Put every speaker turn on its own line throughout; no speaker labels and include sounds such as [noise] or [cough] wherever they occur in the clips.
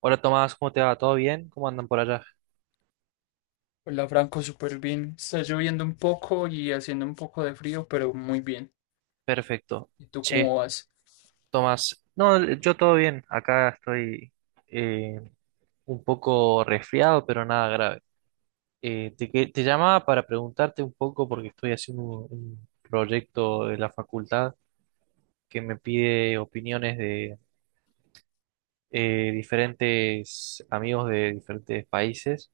Hola Tomás, ¿cómo te va? ¿Todo bien? ¿Cómo andan por allá?
Hola Franco, súper bien. Está lloviendo un poco y haciendo un poco de frío, pero muy bien.
Perfecto.
¿Y tú
Che,
cómo vas?
Tomás. No, yo todo bien. Acá estoy eh, un poco resfriado, pero nada grave. Te llamaba para preguntarte un poco porque estoy haciendo un proyecto de la facultad que me pide opiniones de diferentes amigos de diferentes países.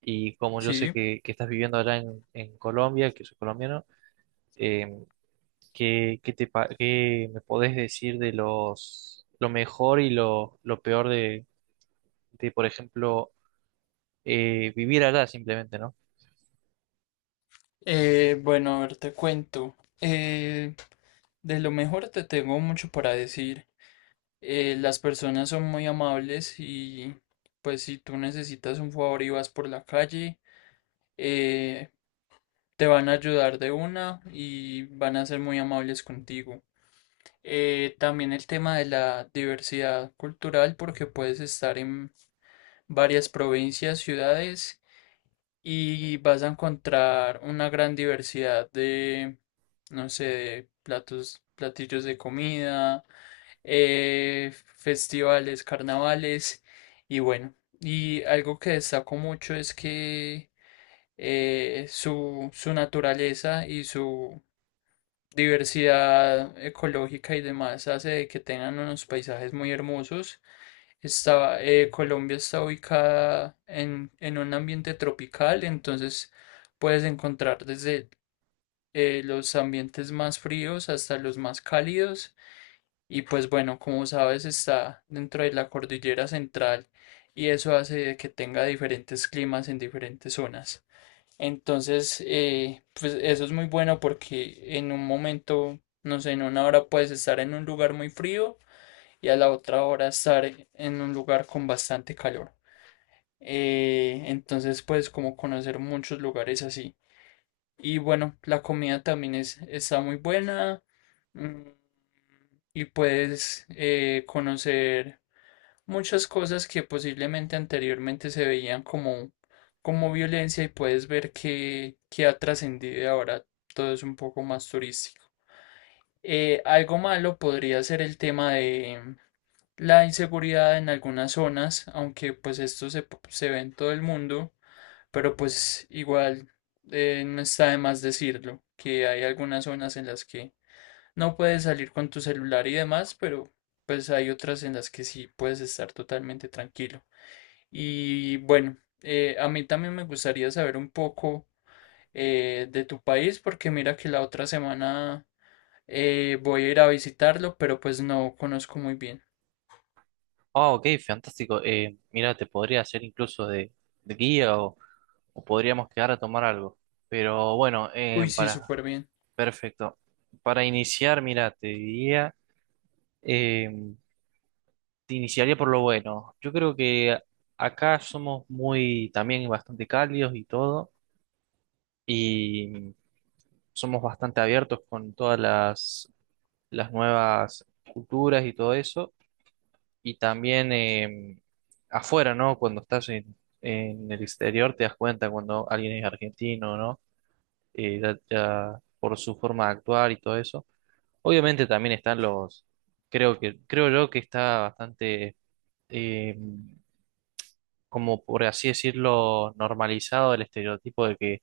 Y como yo sé
Sí.
que estás viviendo allá en Colombia, que soy colombiano. em, Qué me podés decir de lo mejor y lo peor de, por ejemplo, vivir allá simplemente, ¿no?
Bueno, a ver, te cuento. Eh, de lo mejor te tengo mucho para decir. Las personas son muy amables y pues si tú necesitas un favor y vas por la calle, eh, te van a ayudar de una y van a ser muy amables contigo. También el tema de la diversidad cultural porque puedes estar en varias provincias, ciudades y vas a encontrar una gran diversidad de, no sé, de platos, platillos de comida, festivales, carnavales. Y bueno, y algo que destaco mucho es que, su naturaleza y su diversidad ecológica y demás hace de que tengan unos paisajes muy hermosos. Colombia está ubicada en un ambiente tropical, entonces puedes encontrar desde los ambientes más fríos hasta los más cálidos. Y pues bueno, como sabes, está dentro de la cordillera central y eso hace de que tenga diferentes climas en diferentes zonas. Entonces, pues eso es muy bueno porque en un momento, no sé, en una hora puedes estar en un lugar muy frío y a la otra hora estar en un lugar con bastante calor. Entonces puedes como conocer muchos lugares así. Y bueno, la comida también es, está muy buena. mm, Y puedes, conocer muchas cosas que posiblemente anteriormente se veían como, como violencia y puedes ver que ha trascendido y ahora todo es un poco más turístico. Algo malo podría ser el tema de la inseguridad en algunas zonas, aunque pues esto se, se ve en todo el mundo. Pero pues igual, no está de más decirlo, que hay algunas zonas en las que no puedes salir con tu celular y demás, pero pues hay otras en las que sí puedes estar totalmente tranquilo. Y bueno, a mí también me gustaría saber un poco de tu país, porque mira que la otra semana voy a ir a visitarlo, pero pues no conozco muy bien.
Ah, ok, fantástico. Mira, te podría hacer incluso de guía, o podríamos quedar a tomar algo. Pero bueno,
Uy, sí, súper bien.
perfecto. Para iniciar, mira, te diría, eh, te iniciaría por lo bueno. Yo creo que acá somos muy, también bastante cálidos y todo. Y somos bastante abiertos con las nuevas culturas y todo eso. Y también afuera, ¿no? Cuando estás en el exterior te das cuenta cuando alguien es argentino, ¿no? Ya por su forma de actuar y todo eso. Obviamente también están creo yo que está bastante, eh, como por así decirlo, normalizado el estereotipo de que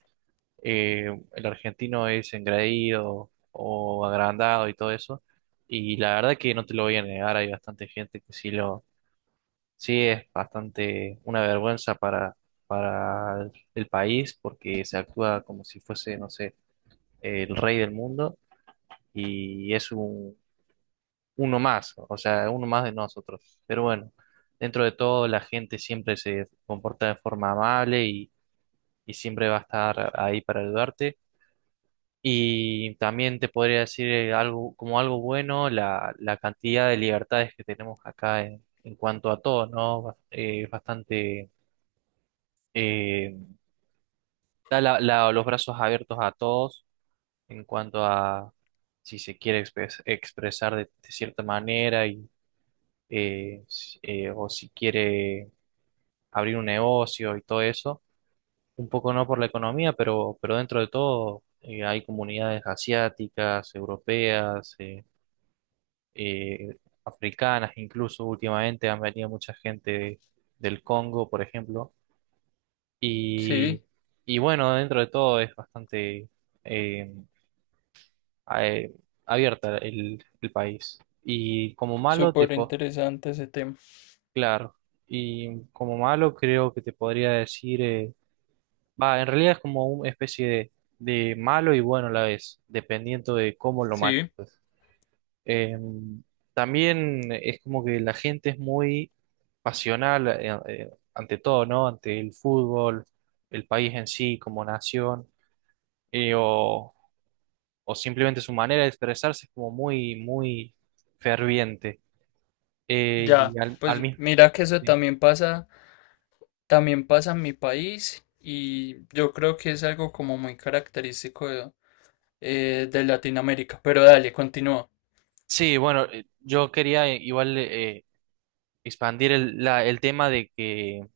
eh, el argentino es engreído o agrandado y todo eso. Y la verdad que no te lo voy a negar, hay bastante gente sí, es bastante una vergüenza para el país, porque se actúa como si fuese, no sé, el rey del mundo y es uno más, o sea, uno más de nosotros. Pero bueno, dentro de todo la gente siempre se comporta de forma amable y siempre va a estar ahí para ayudarte. Y también te podría decir algo, como algo bueno, la cantidad de libertades que tenemos acá en cuanto a todo, ¿no? Es bastante, eh, da los brazos abiertos a todos en cuanto a si se quiere expresar de cierta manera y, o si quiere abrir un negocio y todo eso. Un poco no por la economía, pero dentro de todo hay comunidades asiáticas, europeas, eh, africanas. Incluso últimamente han venido mucha gente del Congo, por ejemplo. Y,
Sí,
y bueno, dentro de todo es bastante eh, a- eh, abierta el país. Y como malo, te
súper
po-
interesante ese tema.
Claro, y como malo creo que te podría decir, en realidad es como una especie de malo y bueno a la vez, dependiendo de cómo lo mates,
Sí.
pues. Eh, también es como que la gente es muy pasional ante todo, ¿no? Ante el fútbol, el país en sí como nación, eh, o, o simplemente su manera de expresarse es como muy, muy ferviente.
Ya,
Y al
pues
mismo...
mira que eso
Sí,
también pasa en mi país y yo creo que es algo como muy característico de Latinoamérica. Pero dale, continúa.
sí, bueno, yo quería, igual expandir el tema de que,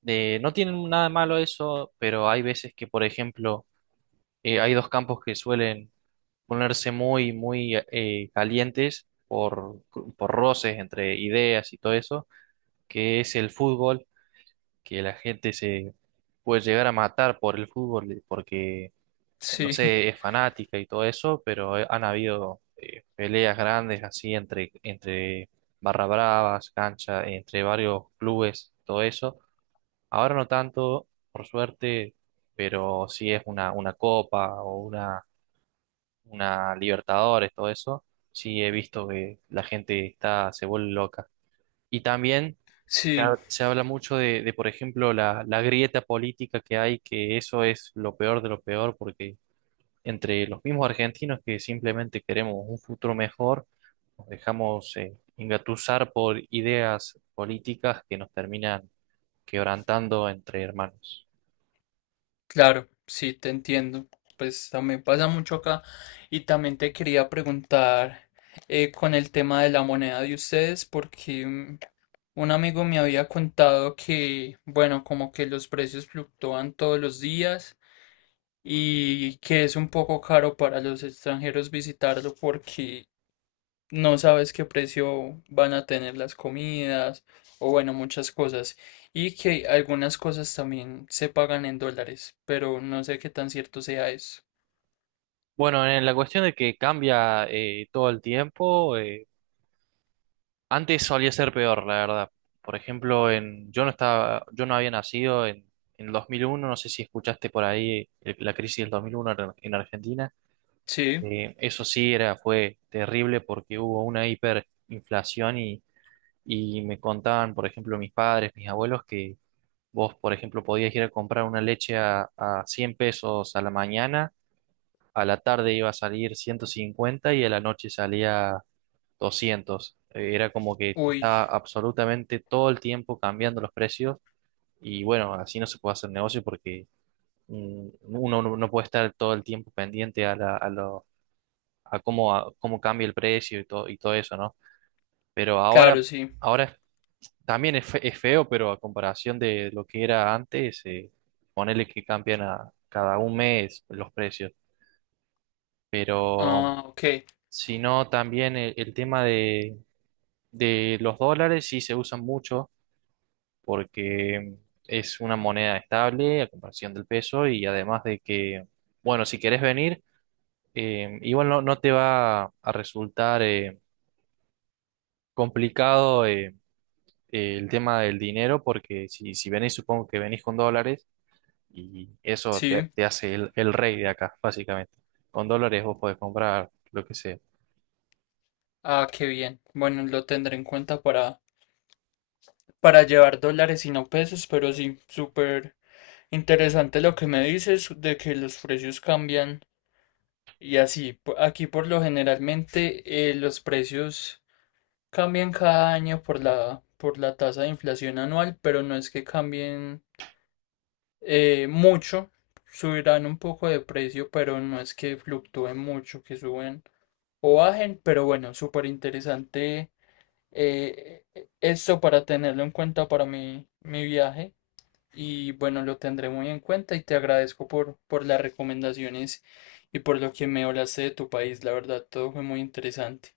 de, no tienen nada de malo eso, pero hay veces que, por ejemplo, hay dos campos que suelen ponerse muy, muy calientes por roces entre ideas y todo eso, que es el fútbol, que la gente se puede llegar a matar por el fútbol porque, no
Sí, [laughs]
sé, es fanática y todo eso, pero han habido peleas grandes así entre, entre barra bravas, cancha, entre varios clubes, todo eso. Ahora no tanto, por suerte, pero sí, es una copa o una Libertadores, todo eso, sí he visto que la gente está, se vuelve loca. Y también
sí,
se habla mucho de, por ejemplo, la grieta política que hay, que eso es lo peor de lo peor, porque entre los mismos argentinos que simplemente queremos un futuro mejor, nos dejamos engatusar por ideas políticas que nos terminan quebrantando entre hermanos.
claro, sí, te entiendo. Pues también pasa mucho acá y también te quería preguntar con el tema de la moneda de ustedes porque un amigo me había contado que, bueno, como que los precios fluctúan todos los días. Y que es un poco caro para los extranjeros visitarlo porque no sabes qué precio van a tener las comidas o bueno, muchas cosas. Y que algunas cosas también se pagan en dólares, pero no sé qué tan cierto sea eso.
Bueno, en la cuestión de que cambia todo el tiempo, antes solía ser peor, la verdad. Por ejemplo, yo no estaba, yo no había nacido en el 2001. No sé si escuchaste por ahí la crisis del 2001 en Argentina.
Sí,
Eso sí era, fue terrible porque hubo una hiperinflación y me contaban, por ejemplo, mis padres, mis abuelos, que vos, por ejemplo, podías ir a comprar una leche a 100 pesos a la mañana, a la tarde iba a salir 150, y a la noche salía 200. Era como que
uy,
estaba absolutamente todo el tiempo cambiando los precios. Y bueno, así no se puede hacer negocio porque, mm, uno no puede estar todo el tiempo pendiente a, a cómo cambia el precio y todo eso, ¿no? Pero ahora,
claro, sí.
ahora también es, es feo, pero a comparación de lo que era antes, ponele que cambian a cada un mes los precios, pero
Ah, ok,
si no, también el tema de los dólares sí se usan mucho, porque es una moneda estable a comparación del peso y además de que, bueno, si querés venir, igual no, no te va a resultar complicado el tema del dinero. Porque si venís, supongo que venís con dólares y eso te,
sí.
te hace el rey de acá, básicamente. Con dólares vos podés comprar lo que sea.
Ah, qué bien. Bueno, lo tendré en cuenta para llevar dólares y no pesos, pero sí, súper interesante lo que me dices de que los precios cambian. Y así, po- aquí por lo generalmente, los precios cambian cada año por la tasa de inflación anual, pero no es que cambien mucho, subirán un poco de precio, pero no es que fluctúen mucho, que suben o bajen, pero bueno, súper interesante, eh, esto para tenerlo en cuenta para mi viaje. Y bueno, lo tendré muy en cuenta y te agradezco por las recomendaciones y por lo que me hablaste de tu país. La verdad, todo fue muy interesante.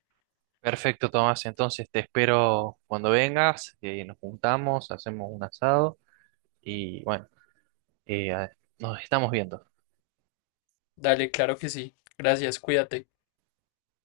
Perfecto, Tomás. Entonces te espero cuando vengas, nos juntamos, hacemos un asado y bueno, eh, nos estamos viendo.
Dale, claro que sí. Gracias, cuídate.